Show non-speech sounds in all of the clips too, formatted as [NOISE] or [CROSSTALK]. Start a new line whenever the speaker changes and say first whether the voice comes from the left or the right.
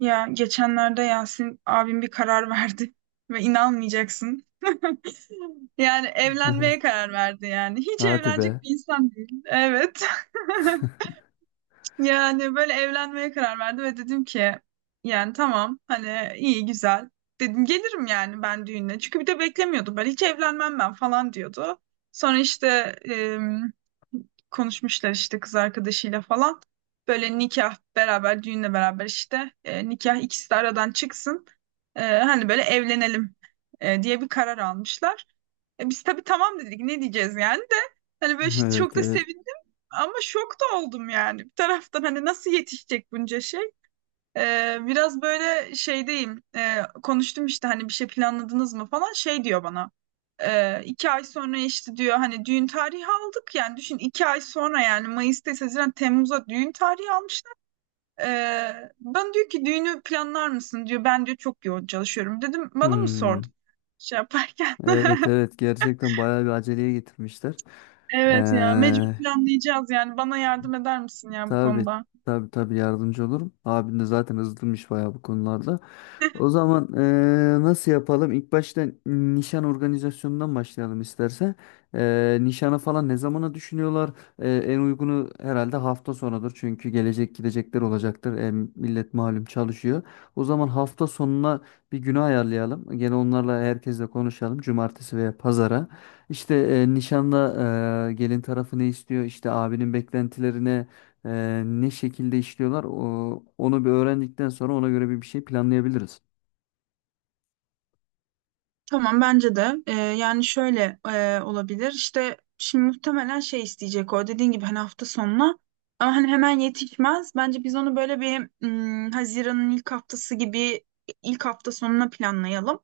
right: Ya geçenlerde Yasin abim bir karar verdi [LAUGHS] ve inanmayacaksın. [LAUGHS] Yani
left: Evet.
right: evlenmeye karar verdi yani. Hiç
left: Hadi be.
right: evlenecek bir insan değil. Evet. [LAUGHS] Yani böyle evlenmeye karar verdi ve dedim ki yani tamam hani iyi güzel. Dedim gelirim yani ben düğüne. Çünkü bir de beklemiyordum böyle hiç evlenmem ben falan diyordu. Sonra işte em, konuşmuşlar işte kız arkadaşıyla falan. Böyle nikah beraber düğünle beraber işte nikah ikisi de aradan çıksın. Hani böyle evlenelim diye bir karar almışlar. Biz tabii tamam dedik ne diyeceğiz yani de hani böyle
left: Evet,
right: çok da
left: evet.
right: sevindim ama şok da oldum yani bir taraftan hani nasıl yetişecek bunca şey. Biraz böyle şeydeyim. Konuştum işte hani bir şey planladınız mı falan şey diyor bana. İki ay sonra işte diyor hani düğün tarihi aldık yani düşün iki ay sonra yani Mayıs'ta Haziran Temmuz'a düğün tarihi almışlar. E, Ben diyor ki düğünü planlar mısın diyor ben diyor çok yoğun çalışıyorum dedim bana mı
left: Hmm.
right: sordun şey yaparken.
left: Evet, evet, gerçekten bayağı bir aceleye getirmişler.
right: Evet ya
left: Ee,
right: mecbur planlayacağız yani bana yardım eder misin ya bu
left: tabii,
right: konuda?
left: tabii yardımcı olurum. Abin de zaten hızlıymış bayağı bu konularda. O zaman nasıl yapalım? İlk başta nişan organizasyonundan başlayalım istersen. Nişana falan ne zamana düşünüyorlar? En uygunu herhalde hafta sonudur. Çünkü gelecek gidecekler olacaktır. Millet malum çalışıyor. O zaman hafta sonuna bir günü ayarlayalım. Gene onlarla herkesle konuşalım. Cumartesi veya pazara. İşte nişanda, gelin tarafı ne istiyor? İşte abinin beklentilerine ne şekilde işliyorlar? Onu bir öğrendikten sonra ona göre bir şey planlayabiliriz.
right: Tamam bence de. Yani şöyle olabilir işte şimdi muhtemelen şey isteyecek o dediğin gibi hani hafta sonuna ama hani hemen yetişmez bence biz onu böyle bir Haziran'ın ilk haftası gibi ilk hafta sonuna planlayalım.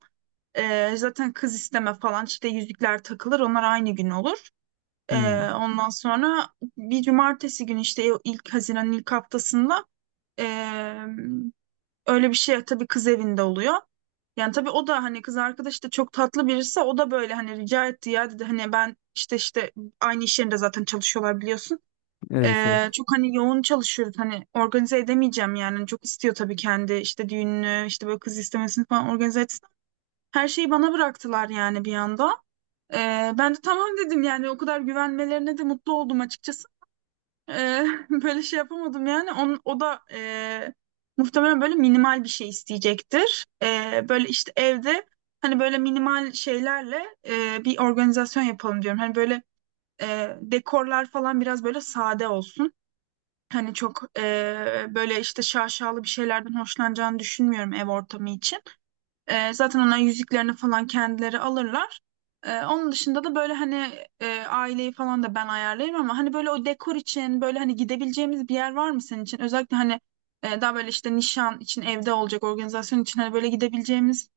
right: Zaten kız isteme falan işte yüzükler takılır onlar aynı gün olur.
left: Hmm,
right: Ondan sonra bir cumartesi günü işte ilk Haziran'ın ilk haftasında ee, öyle bir şey tabii kız evinde oluyor. Yani tabii o da hani kız arkadaş da çok tatlı birisi o da böyle hani rica etti ya dedi hani ben işte aynı iş yerinde zaten çalışıyorlar biliyorsun.
left: evet, evet.
right: Çok hani yoğun çalışıyoruz hani organize edemeyeceğim yani. Hani, çok istiyor tabii kendi işte düğününü işte böyle kız istemesini falan organize etsin. Her şeyi bana bıraktılar yani bir anda. Ben de tamam dedim yani o kadar güvenmelerine de mutlu oldum açıkçası. [LAUGHS] Böyle şey yapamadım yani. O da muhtemelen böyle minimal bir şey isteyecektir. Böyle işte evde hani böyle minimal şeylerle bir organizasyon yapalım diyorum. Hani böyle dekorlar falan biraz böyle sade olsun. Hani çok böyle işte şaşalı bir şeylerden hoşlanacağını düşünmüyorum ev ortamı için. Zaten onların yüzüklerini falan kendileri alırlar. Onun dışında da böyle hani aileyi falan da ben ayarlayayım ama hani böyle o dekor için böyle hani gidebileceğimiz bir yer var mı senin için? Özellikle hani daha böyle işte nişan için evde olacak organizasyon için hani böyle gidebileceğimiz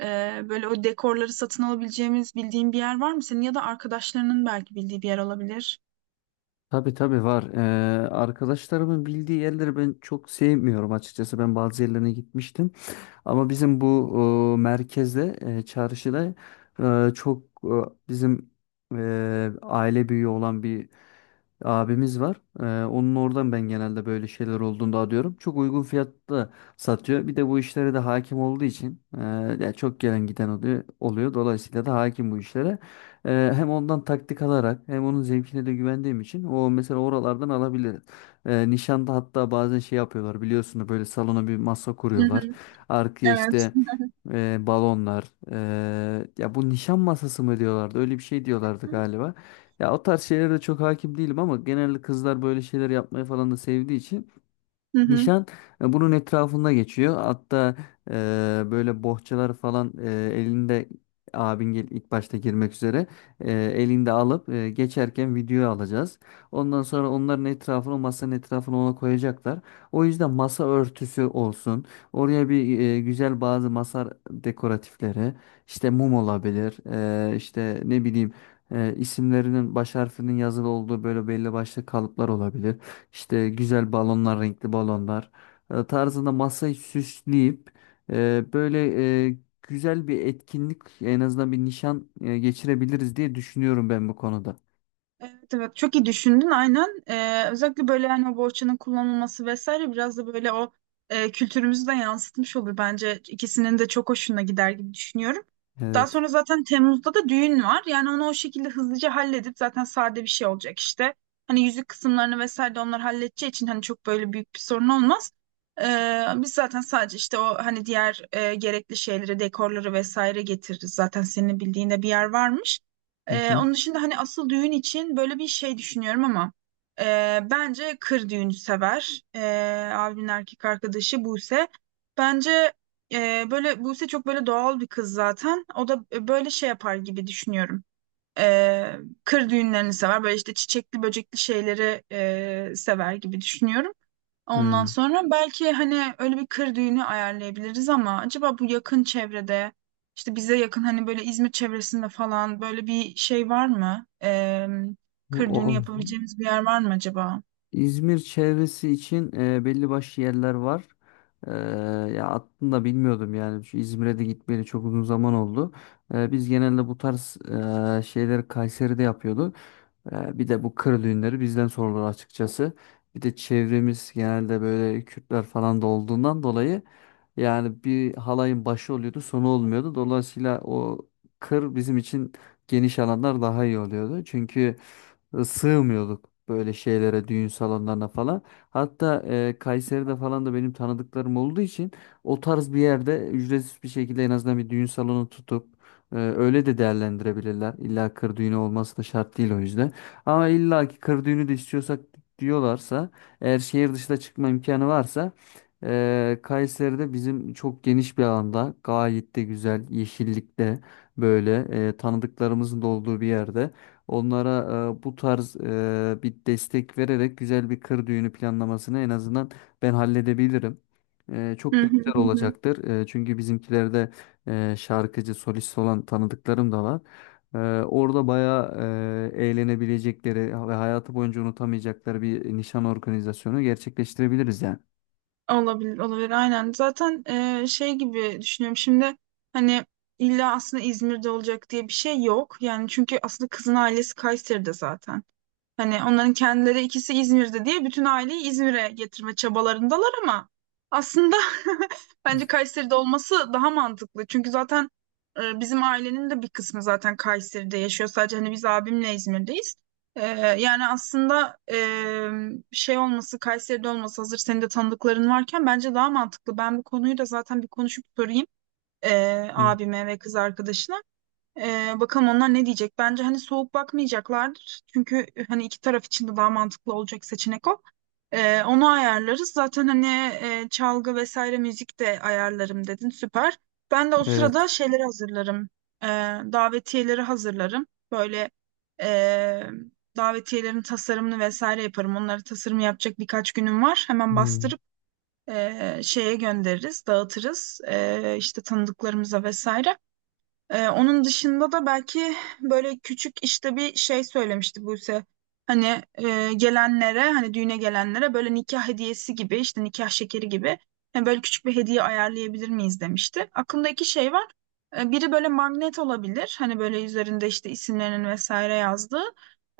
right: e, böyle o dekorları satın alabileceğimiz bildiğin bir yer var mı senin ya da arkadaşlarının belki bildiği bir yer olabilir.
left: Tabii tabii var. Arkadaşlarımın bildiği yerleri ben çok sevmiyorum açıkçası. Ben bazı yerlerine gitmiştim. Ama bizim bu merkezde, çarşıda e, çok e, bizim e, aile büyüğü olan bir abimiz var. Onun oradan ben genelde böyle şeyler olduğunu da alıyorum. Çok uygun fiyatta satıyor. Bir de bu işlere de hakim olduğu için ya çok gelen giden oluyor. Dolayısıyla da hakim bu işlere. Hem ondan taktik alarak hem onun zevkine de güvendiğim için o mesela oralardan alabiliriz. Nişanda hatta bazen şey yapıyorlar biliyorsunuz, böyle salona bir masa
right: Hı
left: kuruyorlar.
right: hı,
left: Arkaya
right: evet.
left: işte balonlar, ya bu nişan masası mı diyorlardı, öyle bir şey diyorlardı galiba. Ya o tarz şeylere de çok hakim değilim ama genelde kızlar böyle şeyler yapmayı falan da sevdiği için
right: Hı hı.
left: nişan bunun etrafında geçiyor. Hatta e, böyle bohçalar falan elinde, ilk başta girmek üzere elinde alıp geçerken video alacağız. Ondan sonra onların etrafını, masanın etrafını ona koyacaklar. O yüzden masa örtüsü olsun. Oraya bir güzel bazı masa dekoratifleri, işte mum olabilir. İşte ne bileyim, isimlerinin baş harfinin yazılı olduğu böyle belli başlı kalıplar olabilir. İşte güzel balonlar, renkli balonlar tarzında masayı süsleyip e, böyle güzel bir etkinlik, en azından bir nişan geçirebiliriz diye düşünüyorum ben bu konuda.
right: Evet, evet çok iyi düşündün aynen. Özellikle böyle hani o bohçanın kullanılması vesaire biraz da böyle o kültürümüzü de yansıtmış olur bence. İkisinin de çok hoşuna gider gibi düşünüyorum. Daha
left: Evet.
right: sonra zaten Temmuz'da da düğün var. Yani onu o şekilde hızlıca halledip zaten sade bir şey olacak işte. Hani yüzük kısımlarını vesaire de onlar halledeceği için hani çok böyle büyük bir sorun olmaz. Biz zaten sadece işte o hani diğer gerekli şeyleri, dekorları vesaire getiririz. Zaten senin bildiğinde bir yer varmış.
left: Hı hı.
right: Onun dışında hani asıl düğün için böyle bir şey düşünüyorum ama bence kır düğünü sever. Abimin erkek arkadaşı Buse. Bence böyle Buse çok böyle doğal bir kız zaten. O da böyle şey yapar gibi düşünüyorum. Ee, Kır düğünlerini sever. Böyle işte çiçekli böcekli şeyleri sever gibi düşünüyorum. Ondan
left: Hmm.
right: sonra belki hani öyle bir kır düğünü ayarlayabiliriz ama acaba bu yakın çevrede işte bize yakın hani böyle İzmir çevresinde falan böyle bir şey var mı?
left: Bu
right: Kır düğünü
left: ol-
right: yapabileceğimiz bir yer var mı acaba?
left: İzmir çevresi için belli başlı yerler var. E, Ya aslında bilmiyordum, yani şu İzmir'e de gitmeyeli çok uzun zaman oldu. Biz genelde bu tarz şeyleri Kayseri'de yapıyorduk. Bir de bu kır düğünleri bizden sorulur açıkçası. Bir de çevremiz genelde böyle Kürtler falan da olduğundan dolayı yani bir halayın başı oluyordu, sonu olmuyordu. Dolayısıyla o kır bizim için, geniş alanlar daha iyi oluyordu. Çünkü sığmıyorduk böyle şeylere, düğün salonlarına falan. Hatta Kayseri'de falan da benim tanıdıklarım olduğu için o tarz bir yerde ücretsiz bir şekilde en azından bir düğün salonu tutup öyle de değerlendirebilirler. İlla kır düğünü olması da şart değil o yüzden. Ama illa ki kır düğünü de istiyorsak, diyorlarsa, eğer şehir dışına çıkma imkanı varsa, Kayseri'de bizim çok geniş bir alanda, gayet de güzel yeşillikte, böyle tanıdıklarımızın da olduğu bir yerde onlara bu tarz bir destek vererek güzel bir kır düğünü planlamasını en azından ben halledebilirim. Çok
right: Hı
left: da
right: hı
left: güzel
right: hı. Hı.
left: olacaktır. Çünkü bizimkilerde şarkıcı solist olan tanıdıklarım da var. Ee, Orada bayağı eğlenebilecekleri ve hayatı boyunca unutamayacakları bir nişan organizasyonu gerçekleştirebiliriz yani.
right: Olabilir, olabilir. Aynen. Zaten şey gibi düşünüyorum şimdi hani illa aslında İzmir'de olacak diye bir şey yok. Yani çünkü aslında kızın ailesi Kayseri'de zaten. Hani onların kendileri ikisi İzmir'de diye bütün aileyi İzmir'e getirme çabalarındalar ama aslında [LAUGHS] bence Kayseri'de olması daha mantıklı. Çünkü zaten bizim ailenin de bir kısmı zaten Kayseri'de yaşıyor. Sadece hani biz abimle İzmir'deyiz. E, Yani aslında şey olması, Kayseri'de olması hazır senin de tanıdıkların varken bence daha mantıklı. Ben bu konuyu da zaten bir konuşup sorayım e,
left: Hı,
right: abime ve kız arkadaşına. Bakalım onlar ne diyecek? Bence hani soğuk bakmayacaklardır. Çünkü hani iki taraf için de daha mantıklı olacak seçenek o. Onu ayarlarız. Zaten hani çalgı vesaire müzik de ayarlarım dedin. Süper. Ben de o
left: evet.
right: sırada şeyleri hazırlarım. Ee, Davetiyeleri hazırlarım. Böyle e, davetiyelerin tasarımını vesaire yaparım. Onları tasarım yapacak birkaç günüm var. Hemen
left: Hı,
right: bastırıp şeye göndeririz, dağıtırız. E, işte tanıdıklarımıza vesaire. Onun dışında da belki böyle küçük işte bir şey söylemişti Buse. Hani gelenlere hani düğüne gelenlere böyle nikah hediyesi gibi işte nikah şekeri gibi hani böyle küçük bir hediye ayarlayabilir miyiz demişti. Aklımda iki şey var. Biri böyle magnet olabilir. Hani böyle üzerinde işte isimlerinin vesaire yazdığı.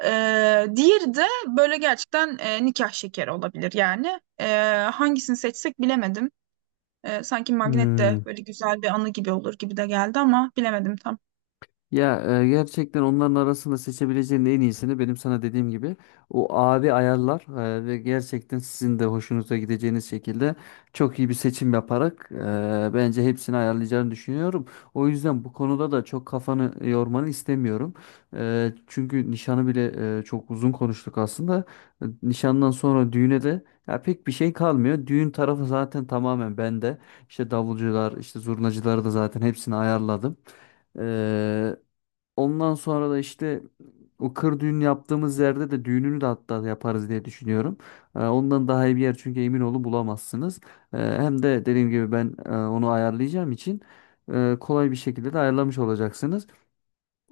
right: Diğeri de böyle gerçekten nikah şekeri olabilir yani. Hangisini seçsek bilemedim. Sanki magnet de
left: hı.
right: böyle güzel bir anı gibi olur gibi de geldi ama bilemedim tam.
left: Ya gerçekten onların arasında seçebileceğin en iyisini, benim sana dediğim gibi o abi ayarlar ve gerçekten sizin de hoşunuza gideceğiniz şekilde çok iyi bir seçim yaparak bence hepsini ayarlayacağını düşünüyorum. O yüzden bu konuda da çok kafanı yormanı istemiyorum. Çünkü nişanı bile çok uzun konuştuk aslında. Nişandan sonra düğüne de ya pek bir şey kalmıyor. Düğün tarafı zaten tamamen bende. İşte davulcular, işte zurnacıları da zaten hepsini ayarladım. E, Ondan sonra da işte o kır düğün yaptığımız yerde de düğününü de hatta yaparız diye düşünüyorum. Ondan daha iyi bir yer çünkü, emin olun, bulamazsınız. Hem de dediğim gibi ben onu ayarlayacağım için kolay bir şekilde de ayarlamış olacaksınız.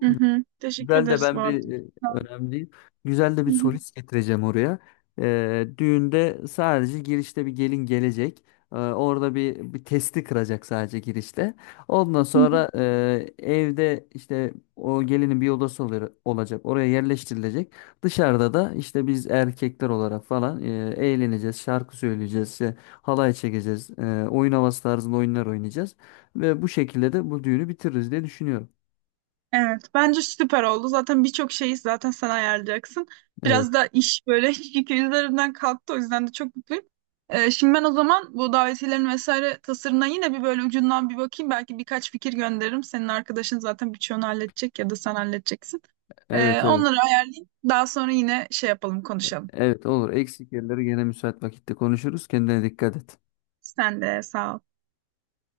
right: Hı hı. Teşekkür
left: Güzel de
right: ederiz bu
left: ben
right: arada.
left: bir önemli değil. Güzel de
right: Hı
left: bir
right: hı.
left: solist getireceğim oraya. Düğünde sadece girişte bir gelin gelecek. Orada bir testi kıracak sadece girişte. Ondan
right: Hı hı.
left: sonra evde işte o gelinin bir odası olacak. Oraya yerleştirilecek. Dışarıda da işte biz erkekler olarak falan eğleneceğiz. Şarkı söyleyeceğiz. İşte halay çekeceğiz. Oyun havası tarzında oyunlar oynayacağız. Ve bu şekilde de bu düğünü bitiririz diye düşünüyorum.
right: Evet, bence süper oldu. Zaten birçok şeyi zaten sen ayarlayacaksın.
left: Evet.
right: Biraz da iş böyle [LAUGHS] yükü üzerimden kalktı. O yüzden de çok mutluyum. Şimdi ben o zaman bu davetiyelerin vesaire tasarımına yine bir böyle ucundan bir bakayım. Belki birkaç fikir gönderirim. Senin arkadaşın zaten birçoğunu halledecek ya da sen halledeceksin.
left: Evet, evet.
right: Onları ayarlayayım. Daha sonra yine şey yapalım, konuşalım.
left: Evet, olur. Eksik yerleri gene müsait vakitte konuşuruz. Kendine dikkat et.
right: Sen de sağ ol.